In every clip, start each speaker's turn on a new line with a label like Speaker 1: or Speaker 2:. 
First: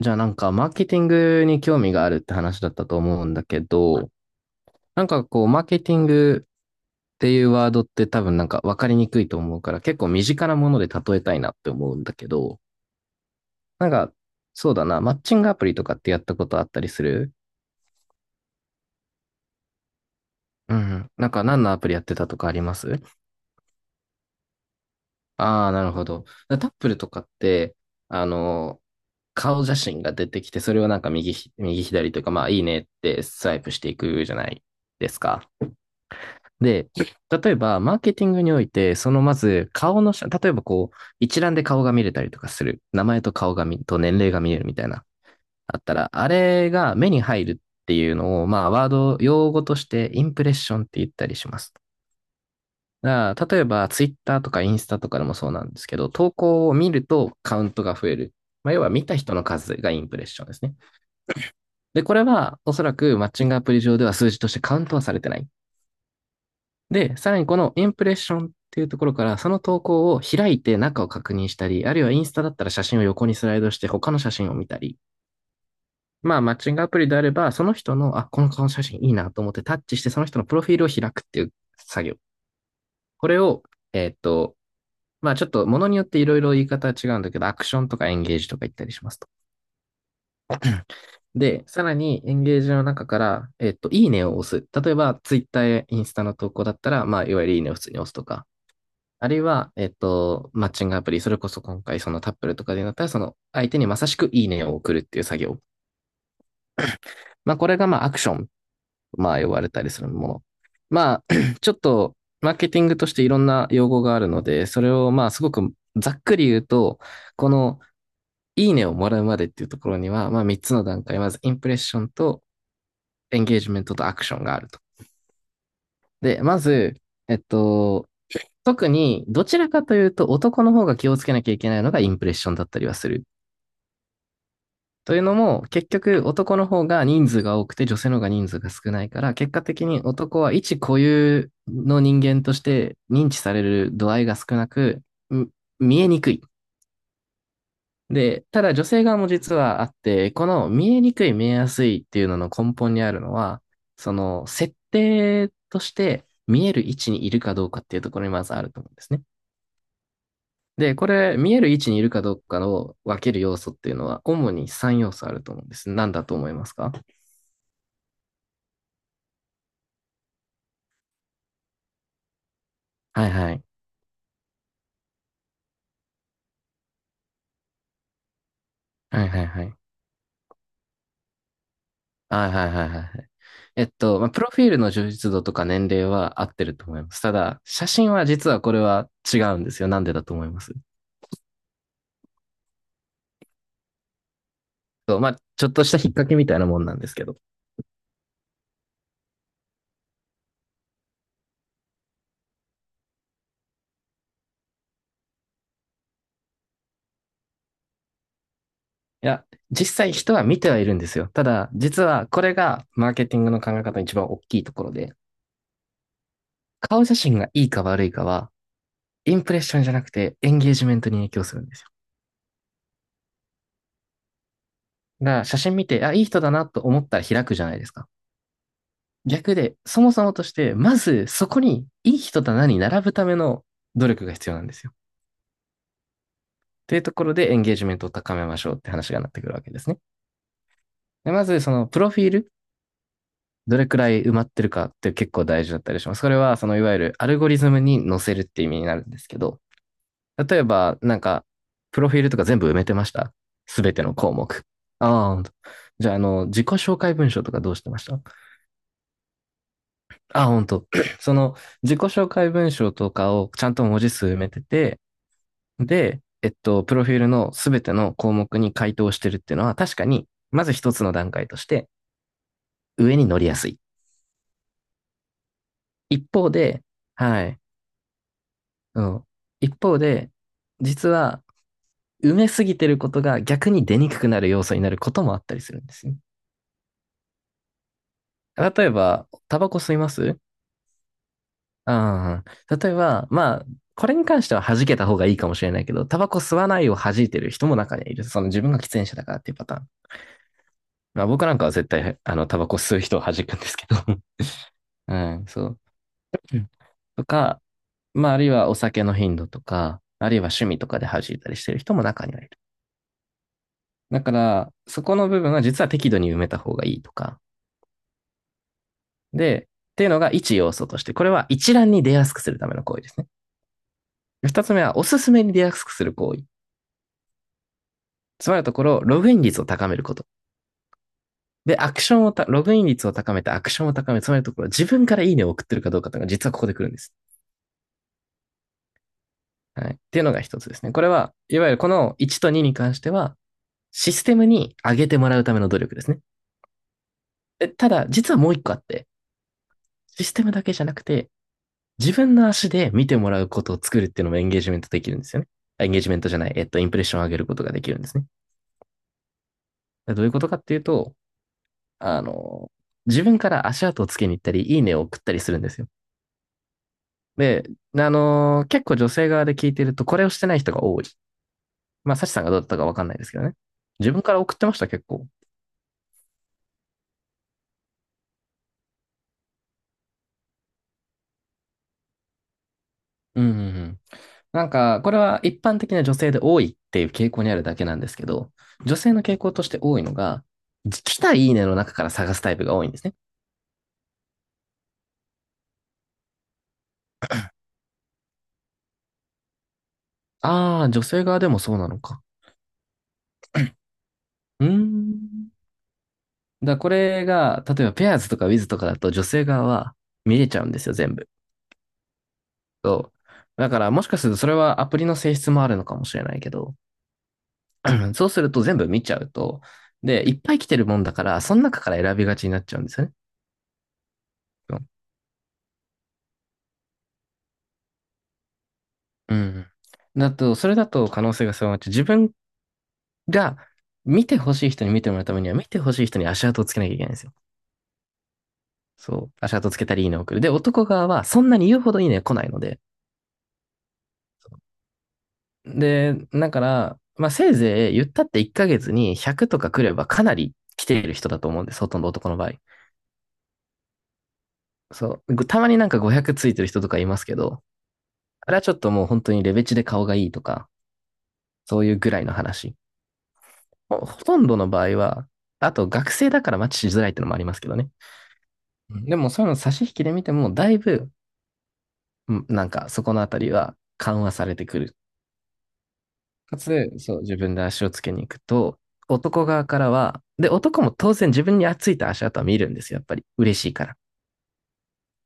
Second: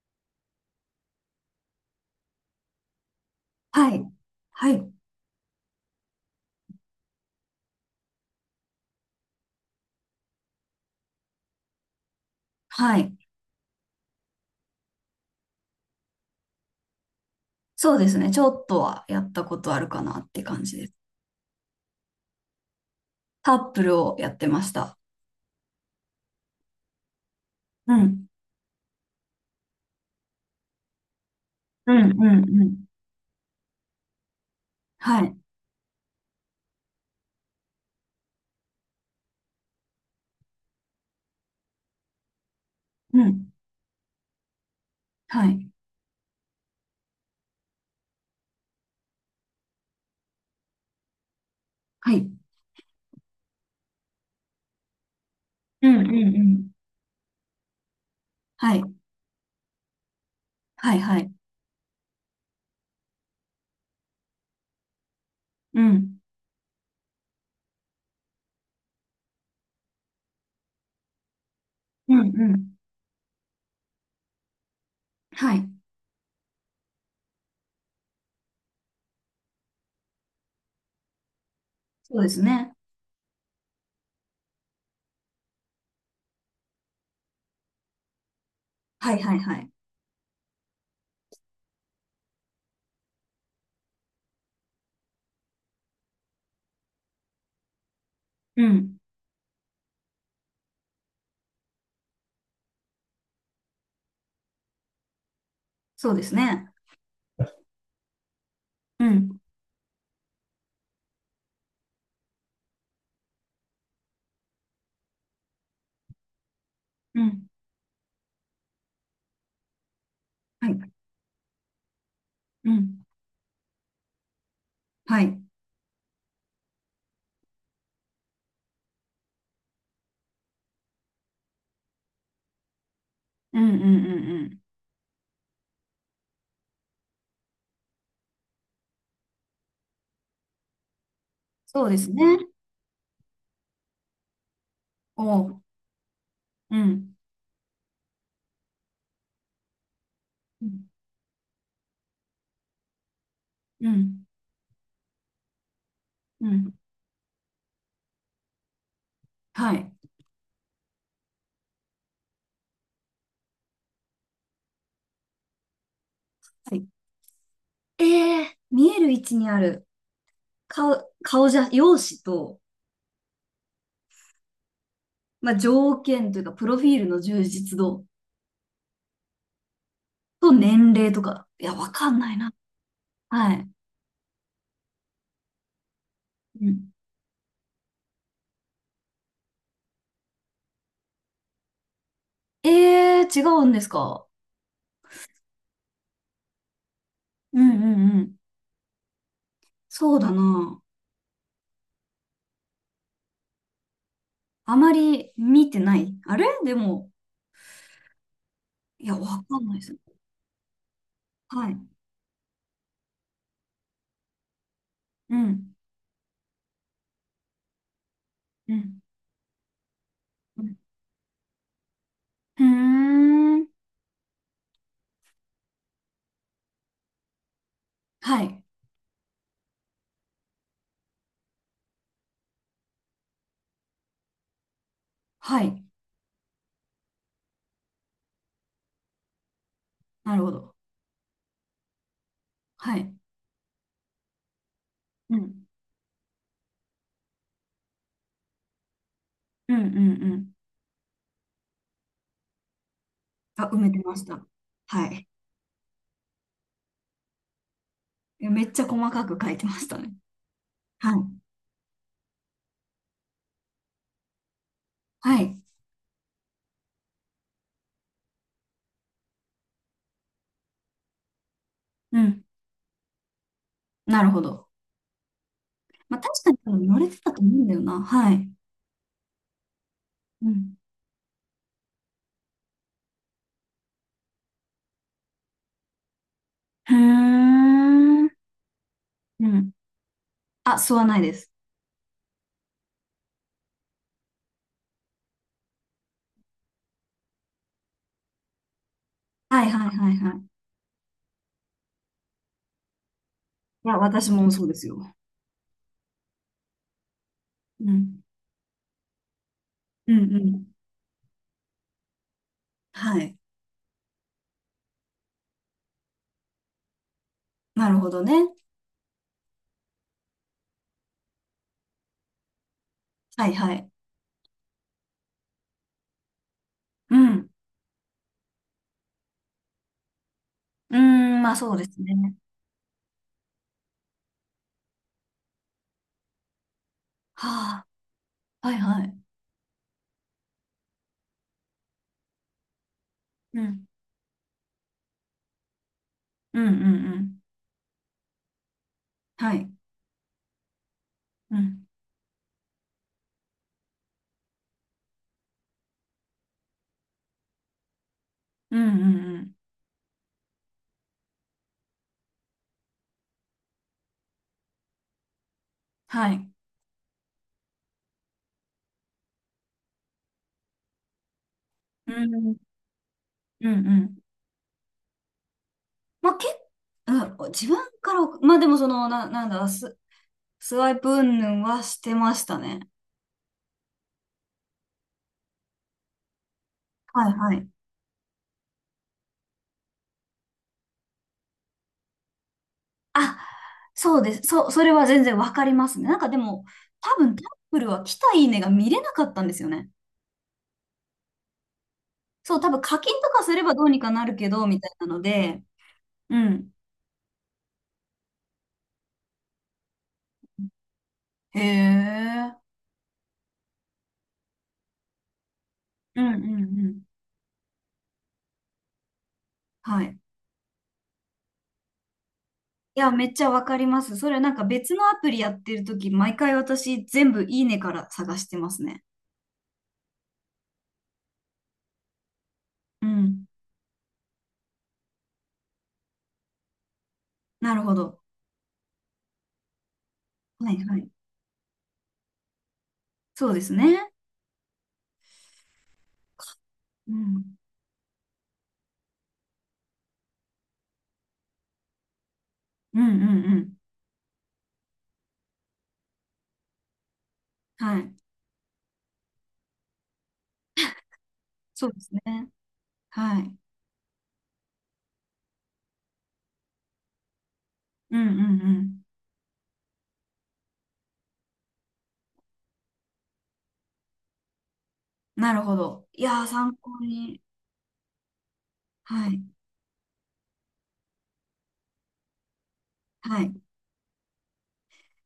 Speaker 1: じゃあマーケティングに興味があるって話だったと思うんだけ
Speaker 2: は
Speaker 1: ど、
Speaker 2: い。はい。
Speaker 1: マーケティングっていうワードって多分分かりにくいと思うから結構身近なもので例えたいなって思うんだけど、
Speaker 2: はい。
Speaker 1: なんかそうだな、マッチングアプリとかってやったことあったりする？
Speaker 2: そうですね。ちょっとはやったことあるかなって感
Speaker 1: う
Speaker 2: じです。
Speaker 1: ん。何のアプリやってたとかあります？
Speaker 2: タップルをやってました。
Speaker 1: ああー、なるほど。だタップルとかって、
Speaker 2: う
Speaker 1: あ
Speaker 2: ん。
Speaker 1: の、顔写真が出てきて、それを右
Speaker 2: うん、
Speaker 1: 左
Speaker 2: う
Speaker 1: というかまあい
Speaker 2: ん、
Speaker 1: い
Speaker 2: う
Speaker 1: ね
Speaker 2: ん。
Speaker 1: ってスワイプしていくじゃないです
Speaker 2: はい。
Speaker 1: か。で、例えば、マーケティングにおいて、そのまず、顔の写、例えばこう、一覧で顔が見れたりとかする。名
Speaker 2: う
Speaker 1: 前と
Speaker 2: ん。
Speaker 1: 顔が見、と年齢が見れるみたいな。
Speaker 2: はい。
Speaker 1: あったら、あれが目に入るっていうのを、まあ、ワード、用語として、インプレッションって言ったりします。
Speaker 2: はい。
Speaker 1: だから例えば、ツイッターとかインスタとかでもそうなんです
Speaker 2: うん、
Speaker 1: け
Speaker 2: う
Speaker 1: ど、
Speaker 2: ん、
Speaker 1: 投
Speaker 2: うん。
Speaker 1: 稿を見るとカウントが増える。ま
Speaker 2: は
Speaker 1: あ、要
Speaker 2: い。
Speaker 1: は見た人の数がインプレッションですね。
Speaker 2: はい、はい。
Speaker 1: で、これはおそらくマッチングアプリ上では数字としてカウントはされてない。
Speaker 2: うん。
Speaker 1: で、さらにこのインプレッションっていうところから、その投稿を開いて中を確認したり、あるいは
Speaker 2: うん、
Speaker 1: イ
Speaker 2: う
Speaker 1: ンスタだったら
Speaker 2: ん。
Speaker 1: 写真を横にスライドして他の写真を見たり、
Speaker 2: はい。
Speaker 1: まあマッチングアプリであれば、その人の、あ、この顔の写真いいなと思ってタッチしてその人のプロフィールを開くっていう作業。
Speaker 2: そうですね。
Speaker 1: これを、えーっと、まあちょっと物によっていろいろ言い方は違うんだけど、アクションとかエンゲージとか言ったりしま
Speaker 2: は
Speaker 1: す
Speaker 2: い、
Speaker 1: と。
Speaker 2: はい、はい。
Speaker 1: で、さらにエンゲージの中から、いいねを押す。例えば、ツイッターやインスタの投稿だったら、まあ、いわゆるいいねを普通に押すとか、
Speaker 2: うん。
Speaker 1: あるいは、マッチングアプリ、それこそ今回そのタップルとかでなったら、その相手にまさしくいいねを送るっていう作業。
Speaker 2: そうですね。
Speaker 1: まあ、これがまあアクション、
Speaker 2: う
Speaker 1: ま
Speaker 2: ん。
Speaker 1: あ、呼ばれたりするもの。まあ、ちょっと、マーケティングとしていろんな用語があるので、それをまあ、すごくざっくり言うと、
Speaker 2: うん。
Speaker 1: この、いいねをもらうまでっていうところには、まあ、3
Speaker 2: は
Speaker 1: つの
Speaker 2: い。
Speaker 1: 段階。まず、インプレッションと、
Speaker 2: うん。
Speaker 1: エンゲージメントとアクションがあると。
Speaker 2: はい。
Speaker 1: で、まず、えっと、特に、どちらかというと、男の方が気をつけなきゃいけないのがインプレッションだったりはする。
Speaker 2: うん、うん、うん、うん。
Speaker 1: というのも、結局男の方が人数が多くて女性の方が人数が少ないから、結果的に男は一固有
Speaker 2: そうで
Speaker 1: の
Speaker 2: すね。
Speaker 1: 人間として認知される度合いが少なく、
Speaker 2: おう。
Speaker 1: 見えにくい。
Speaker 2: うん。
Speaker 1: で、ただ女性側も実はあって、こ
Speaker 2: う
Speaker 1: の
Speaker 2: ん。
Speaker 1: 見えにくい、見えやすいっていうのの根本にあるのは、
Speaker 2: う
Speaker 1: そ
Speaker 2: ん。
Speaker 1: の設定として
Speaker 2: う
Speaker 1: 見え
Speaker 2: ん。
Speaker 1: る位置にいるかどうかっていうところにまずあると思うんですね。
Speaker 2: はい。
Speaker 1: で、これ、見える位置にいるかどうかを分ける要素っていうのは、主に3要素あると思うんです。何だと思います
Speaker 2: はい。
Speaker 1: か？
Speaker 2: ええ、見える位置にある。顔、顔じゃ、容姿と、
Speaker 1: はいはい。
Speaker 2: まあ、条件というか、プロフィールの充実度
Speaker 1: はいはいはい。
Speaker 2: と年齢とか。いや、わかんない
Speaker 1: は
Speaker 2: な。
Speaker 1: いはいはいはいはい。
Speaker 2: はい。
Speaker 1: まあ、プロフィールの充実度とか年齢は合っ
Speaker 2: う
Speaker 1: てると
Speaker 2: ん。
Speaker 1: 思います。ただ、写真は実はこれは違うんですよ。なんでだと思います？
Speaker 2: ええ、違うんですか？
Speaker 1: そう、まあ、ちょっとした引っ掛けみたいなもんなんですけど。
Speaker 2: うん、うん、うん。そうだな。あまり見てない。あれでも、いや、
Speaker 1: い
Speaker 2: わ
Speaker 1: や、
Speaker 2: かんないで
Speaker 1: 実
Speaker 2: す。
Speaker 1: 際人は見てはいるんですよ。ただ、
Speaker 2: はい。
Speaker 1: 実はこれがマーケティングの考え方の一番大きいところで、
Speaker 2: うん。
Speaker 1: 顔写真がいいか悪いかは、
Speaker 2: うん。
Speaker 1: インプレッションじゃなくてエン
Speaker 2: う
Speaker 1: ゲー
Speaker 2: ん。
Speaker 1: ジメントに影響するんですよ。
Speaker 2: うーん。
Speaker 1: だから写真見て、あ、いい人だなと思ったら開くじゃないですか。
Speaker 2: はい。
Speaker 1: 逆で、そもそもとして、まずそこにいい人だなに並ぶための努力が必要なんですよ。
Speaker 2: はい。
Speaker 1: というところでエンゲージメントを高めましょうって話がなってくるわけですね。
Speaker 2: なるほど。
Speaker 1: でまず、そのプロフィール、
Speaker 2: はい。
Speaker 1: どれくらい埋まってるかって結
Speaker 2: う
Speaker 1: 構大
Speaker 2: ん。
Speaker 1: 事だったりします。それは、そのいわゆるアルゴリズムに載せるって意味になるんですけど、
Speaker 2: うん、うん、うん。
Speaker 1: 例えば、プロフィールとか全部埋めてました？
Speaker 2: あ、埋
Speaker 1: す
Speaker 2: め
Speaker 1: べ
Speaker 2: て
Speaker 1: ての
Speaker 2: まし
Speaker 1: 項
Speaker 2: た。
Speaker 1: 目。
Speaker 2: は
Speaker 1: あ
Speaker 2: い。
Speaker 1: あ、ほんと。じゃあ、自己紹介文章とかどうしてました？
Speaker 2: めっちゃ細かく書いてましたね。
Speaker 1: ああ、ほんと。
Speaker 2: はい。
Speaker 1: その、自己紹介文章とかをちゃんと文字数埋めてて、
Speaker 2: はい。
Speaker 1: で、プロフィールのすべての項目に回答してるっていうのは、確かに、まず一つの段階として、
Speaker 2: うん。
Speaker 1: 上に乗りやすい。
Speaker 2: なるほど。ま
Speaker 1: 一
Speaker 2: あ、確か
Speaker 1: 方
Speaker 2: に多
Speaker 1: で、
Speaker 2: 分乗れてたと
Speaker 1: は
Speaker 2: 思う
Speaker 1: い、
Speaker 2: んだよな。はい。
Speaker 1: うん。一方で、
Speaker 2: うん。
Speaker 1: 実は、埋めすぎてることが逆に出にくくなる要素になることもあったりするんですね。
Speaker 2: へー。
Speaker 1: 例えば、
Speaker 2: う
Speaker 1: タバ
Speaker 2: ん。
Speaker 1: コ吸います？
Speaker 2: あ、吸わないです。
Speaker 1: ああ、例えば、まあ、これに関しては弾けた方がいいかもしれないけど、タバコ吸わないを弾いてる人も中にはいる。その自分が喫煙者だからっていう
Speaker 2: は
Speaker 1: パ
Speaker 2: い、
Speaker 1: ター
Speaker 2: は
Speaker 1: ン。
Speaker 2: い、はい、はい。
Speaker 1: まあ僕なんかは絶対、タバコ吸う人を弾くんですけ
Speaker 2: い
Speaker 1: ど。
Speaker 2: や、私もそうです
Speaker 1: う
Speaker 2: よ。
Speaker 1: ん、そう。うん、とか、
Speaker 2: うん。
Speaker 1: まあ、あるいはお酒の頻度とか、
Speaker 2: うん、
Speaker 1: ある
Speaker 2: う
Speaker 1: いは
Speaker 2: ん。
Speaker 1: 趣味とかで弾いたりしてる人も中にはいる。
Speaker 2: はい。
Speaker 1: だから、そこの部分は実は適度に埋めた方がいいとか。
Speaker 2: なるほどね。
Speaker 1: で、っていうのが一要素として、これは一覧に出やすくするための行為ですね。
Speaker 2: はい、はい。
Speaker 1: 二つ目は、おすすめに出やすくする行為。
Speaker 2: うん。
Speaker 1: つまりのところ、ログイン率を高めること。
Speaker 2: うーん、まあそ
Speaker 1: で、
Speaker 2: うで
Speaker 1: ア
Speaker 2: す
Speaker 1: クションを
Speaker 2: ね。
Speaker 1: た、ログイン率を高めて、アクションを高める。つまりのところ、自分からいいねを送ってるかどうかというのが実はここで来るんです。
Speaker 2: はあ。はい、はい。
Speaker 1: はい。っていうのが一つですね。これは、いわゆるこの1と2に関しては、
Speaker 2: うん。
Speaker 1: システムに上げてもらうための努力ですね。
Speaker 2: うん、うん、うん。
Speaker 1: え、ただ、実はもう一個あって、
Speaker 2: はい。
Speaker 1: システムだけじゃなくて、
Speaker 2: うん。
Speaker 1: 自分の足で見てもらうことを作るっていうのもエンゲージメントできるんですよね。エンゲージメントじゃない、えっと、インプレッションを上げることができるんですね。
Speaker 2: うん、うん、うん。
Speaker 1: どういうことかっていうと、あの、自分から足跡をつけに行ったり、いいねを送ったりするんですよ。
Speaker 2: はい。
Speaker 1: で、結構女性側で聞いてると、これをしてない人が多い。まあ、
Speaker 2: う
Speaker 1: サチさんがど
Speaker 2: ん。
Speaker 1: うだったかわかんないですけどね。
Speaker 2: うん、う
Speaker 1: 自
Speaker 2: ん。
Speaker 1: 分から送ってました、結構？
Speaker 2: まあ、うん、自分からまあでもその、なんだ、スワイプ云々はしてましたね。
Speaker 1: うん、うん、うん。これは一般的な女性で多いっていう
Speaker 2: は
Speaker 1: 傾
Speaker 2: い、
Speaker 1: 向に
Speaker 2: は
Speaker 1: ある
Speaker 2: い。
Speaker 1: だけなんですけど、女性の傾向として多いのが、来たいいねの中から探すタイプが多いんですね。
Speaker 2: あ、そうです。それは全然わかりますね。なんかでも、多分タップルは来たいいねが見れなかったんですよね。
Speaker 1: ああ、女性側でもそうなのか。
Speaker 2: そう、多分課金とかすればどうにかなるけ
Speaker 1: う
Speaker 2: ど、
Speaker 1: ー
Speaker 2: みたいなの
Speaker 1: ん。
Speaker 2: で、う
Speaker 1: だ
Speaker 2: ん。
Speaker 1: からこれが、例えばペアーズとかウィズとかだと女性側は見れちゃうんですよ、全部。
Speaker 2: へえ。
Speaker 1: そう。だからもしかするとそれはアプリの性質もあるのかもし
Speaker 2: う
Speaker 1: れ
Speaker 2: ん、
Speaker 1: な
Speaker 2: う
Speaker 1: い
Speaker 2: ん、
Speaker 1: け
Speaker 2: う
Speaker 1: ど、
Speaker 2: ん。
Speaker 1: そうすると全部見ちゃうと、
Speaker 2: はい。
Speaker 1: で、いっぱい来てるもんだから、その中から選びがちになっちゃうんで
Speaker 2: い
Speaker 1: すよ
Speaker 2: や、
Speaker 1: ね。
Speaker 2: めっちゃわかります。それなんか別のアプリやってるとき、毎回私全部いいねから探してますね。
Speaker 1: うん。だと、それだと可能性が狭まっちゃう。自分
Speaker 2: うん。
Speaker 1: が見てほしい人に見てもらうためには、見てほしい人に足跡をつけなきゃいけないんですよ。
Speaker 2: なるほど。
Speaker 1: そう。足跡つけたりいいねを送る。で、
Speaker 2: はい、
Speaker 1: 男
Speaker 2: は
Speaker 1: 側
Speaker 2: い。
Speaker 1: はそんなに言うほどいいね来ないので。
Speaker 2: そうですね。
Speaker 1: で、だから、
Speaker 2: う
Speaker 1: まあ、せい
Speaker 2: ん。
Speaker 1: ぜい言ったって1ヶ月に100とか来ればかなり来ている人だと思うんです。ほとんど男の場合。
Speaker 2: うん、うん、うん。
Speaker 1: そう。たまになんか500ついてる人とかいますけど、
Speaker 2: はい。
Speaker 1: あれはちょっともう本当にレベチで顔がいいとか、そう
Speaker 2: そう
Speaker 1: いう
Speaker 2: で
Speaker 1: ぐ
Speaker 2: す
Speaker 1: らいの
Speaker 2: ね。
Speaker 1: 話。
Speaker 2: はい。
Speaker 1: ほとんどの場合は、あと学生だからマッチしづらいってのもありますけどね。
Speaker 2: うん、うん、う
Speaker 1: う
Speaker 2: ん。
Speaker 1: ん、でもそういうの差し引きで見ても、だいぶ、うん、なんかそこのあたりは緩和されてくる。
Speaker 2: なるほど。いやー、
Speaker 1: か
Speaker 2: 参
Speaker 1: つ、
Speaker 2: 考
Speaker 1: そう、自
Speaker 2: に。
Speaker 1: 分で足をつけに行くと、
Speaker 2: はい。
Speaker 1: 男側からは、で、男も当然自分についた足跡は見るんですよ、やっぱり。
Speaker 2: は
Speaker 1: 嬉
Speaker 2: い。
Speaker 1: しいから。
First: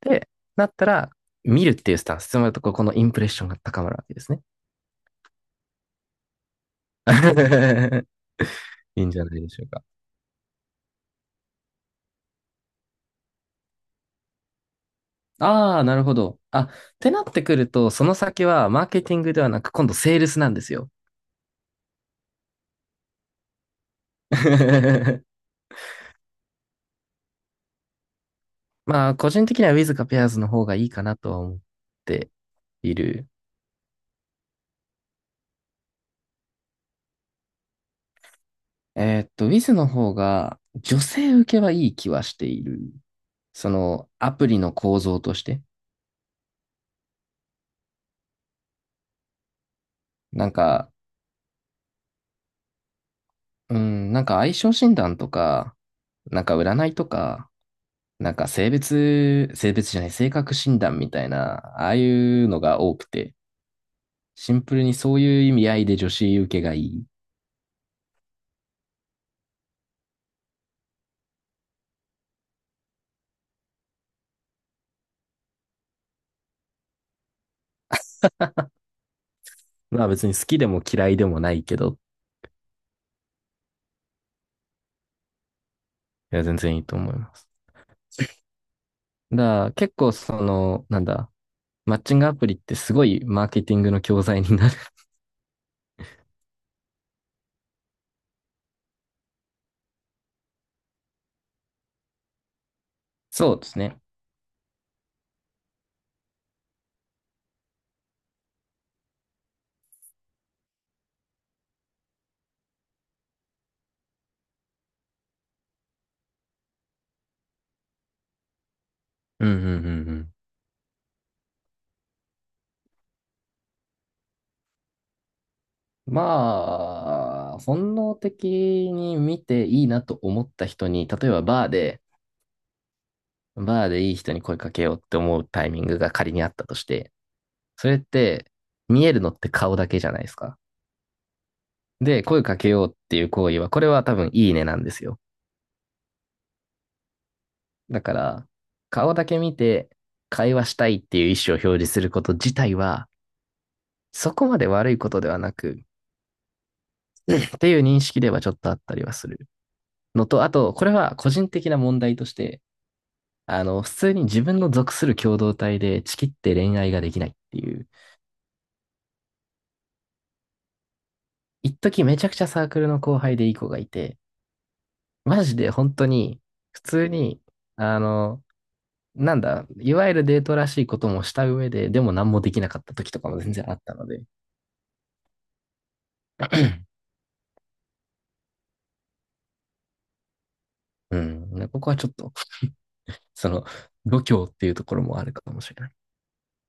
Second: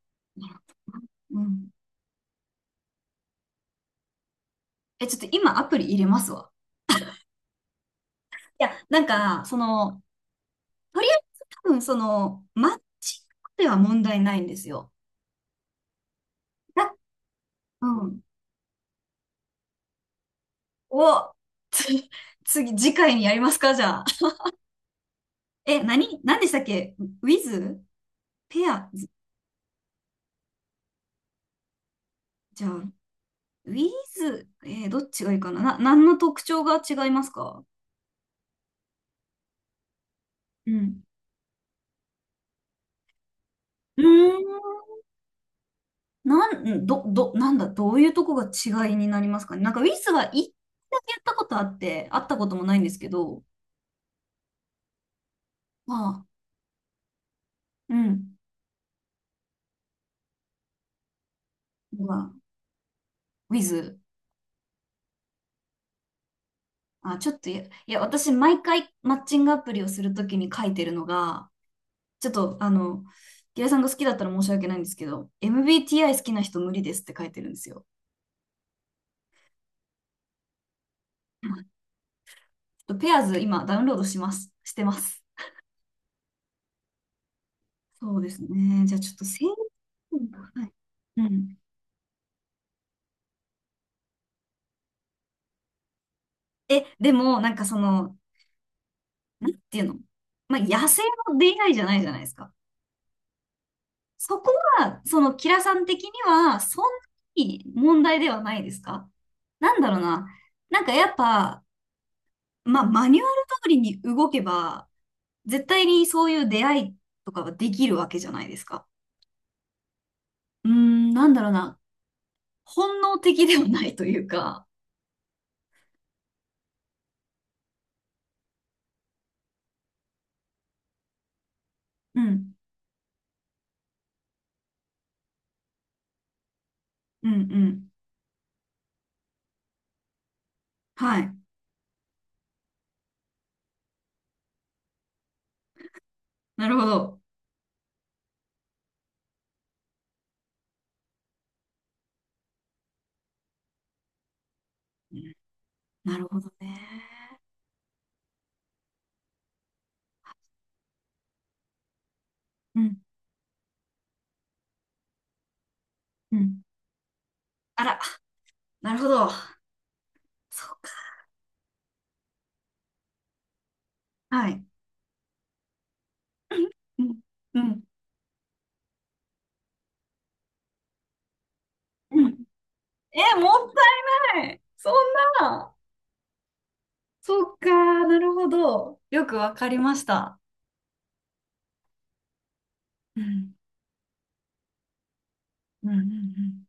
Speaker 1: で、
Speaker 2: なるほ
Speaker 1: なったら、
Speaker 2: ど。う
Speaker 1: 見
Speaker 2: ん。
Speaker 1: るっていうスタンス、つまりとここのインプレッションが高まるわけですね。
Speaker 2: え、ちょっと今アプリ入れますわ。いや、な
Speaker 1: いい
Speaker 2: ん
Speaker 1: んじゃない
Speaker 2: か、
Speaker 1: で
Speaker 2: そ
Speaker 1: しょうか。
Speaker 2: の、とりあえず多分その、マッチングでは問題ないんですよ。
Speaker 1: ああ、なるほど。あ、っ
Speaker 2: だ、
Speaker 1: てなってくると、そ
Speaker 2: う
Speaker 1: の
Speaker 2: ん。
Speaker 1: 先はマーケティングではなく、今度セールスなんですよ。
Speaker 2: お、つ、次回にやりますか、じゃあ？え、何でしたっけ ?with? ペア
Speaker 1: まあ、個人的には Wiz か Pairs の方がいいかなとは思って
Speaker 2: じゃあ。
Speaker 1: いる。
Speaker 2: ウィズ、どっちがいいかな。何の特徴が違いますか？
Speaker 1: Wiz の方が
Speaker 2: う
Speaker 1: 女
Speaker 2: ん。
Speaker 1: 性受けはいい気はしている。そ
Speaker 2: う
Speaker 1: の
Speaker 2: ー
Speaker 1: アプリの
Speaker 2: ん。
Speaker 1: 構造として。
Speaker 2: なん、ど、ど、なんだ、どういうとこが違いになりますかね。なんかウィズは
Speaker 1: な
Speaker 2: 一
Speaker 1: んか、
Speaker 2: 回だけやったことあって、会ったこともないんですけど、
Speaker 1: うん、なんか相性診断とか、
Speaker 2: まあ、
Speaker 1: なんか占いとか、
Speaker 2: う
Speaker 1: なん
Speaker 2: ん。
Speaker 1: か性別、性別じゃない、性格診断みたいな、ああい
Speaker 2: まあ、
Speaker 1: うのが多くて、
Speaker 2: ウィズ。
Speaker 1: シンプルにそういう意味合いで女子受けがいい。
Speaker 2: あ、ちょっとや、いや、私、毎回マッチングアプリをするときに書いてるのが、ちょっと、ギラさんが好きだったら申し訳ないんですけど、MBTI 好きな人無理ですって書いてるんですよ。
Speaker 1: まあ別に好きでも嫌いでもない
Speaker 2: ち
Speaker 1: けど、
Speaker 2: ょっとペアーズ今ダウンロードします。してます。
Speaker 1: いや全然いいと思います。
Speaker 2: そうですね。じゃあちょっと
Speaker 1: だか
Speaker 2: 制
Speaker 1: ら結構
Speaker 2: 限
Speaker 1: そ
Speaker 2: が、はい。
Speaker 1: の、なん
Speaker 2: う
Speaker 1: だ、
Speaker 2: ん。
Speaker 1: マッチングアプリってすごいマーケティングの教材になる。
Speaker 2: え、でも、なんかその、なんていうの、まあ、野生の出会いじゃないじゃないですか。
Speaker 1: そうですね。
Speaker 2: そこは、キラさん的には、そんなに問題ではないですか？なんだろうな。なんかやっぱ、まあ、マニュアル通りに動けば、絶対にそういう出会いとかはできるわけじゃないですか。
Speaker 1: うんうんうん
Speaker 2: うーん、なんだろうな。本能的ではないというか。
Speaker 1: うん。まあ、本能的に見ていいなと思った人に、例えばバーで、
Speaker 2: うん、
Speaker 1: バーでいい人に声かけようって思うタイミングが仮にあったとして、
Speaker 2: うん、う
Speaker 1: そ
Speaker 2: ん。
Speaker 1: れって見えるのって顔だけじゃないですか。
Speaker 2: はい。
Speaker 1: で、声かけようっていう行為は、これは多分いいねなんですよ。
Speaker 2: なるほど。
Speaker 1: だから、顔だけ見て会話したいっていう意思を表示すること自体は、そこまで悪いことではなく、
Speaker 2: なるほどね。
Speaker 1: っていう認識ではちょっとあったりはするのと、あと、これは個人的な問題として、
Speaker 2: うん、
Speaker 1: 普通に自分の属する共同体でちきっ
Speaker 2: う
Speaker 1: て
Speaker 2: ん。
Speaker 1: 恋愛ができないってい
Speaker 2: あ
Speaker 1: う、
Speaker 2: ら、なるほど。そうか。
Speaker 1: 一時めちゃくちゃサークルの後輩でいい子がいて、
Speaker 2: はい。
Speaker 1: マジで本当に、普
Speaker 2: う
Speaker 1: 通
Speaker 2: ん、
Speaker 1: に、
Speaker 2: うん、
Speaker 1: あの、なんだ、いわゆるデートらしいこともした上で、でも
Speaker 2: う
Speaker 1: 何も
Speaker 2: ん。
Speaker 1: できなかった時と
Speaker 2: え、
Speaker 1: かも全
Speaker 2: も
Speaker 1: 然
Speaker 2: っ
Speaker 1: あったので、
Speaker 2: たいない。そんな。そっか、なるほど。よくわかりました。
Speaker 1: うん、ここはちょっと、
Speaker 2: う
Speaker 1: そ
Speaker 2: ん、
Speaker 1: の、度胸っていうところもあるかもしれ
Speaker 2: う
Speaker 1: な
Speaker 2: ん、
Speaker 1: い。
Speaker 2: うん、うん。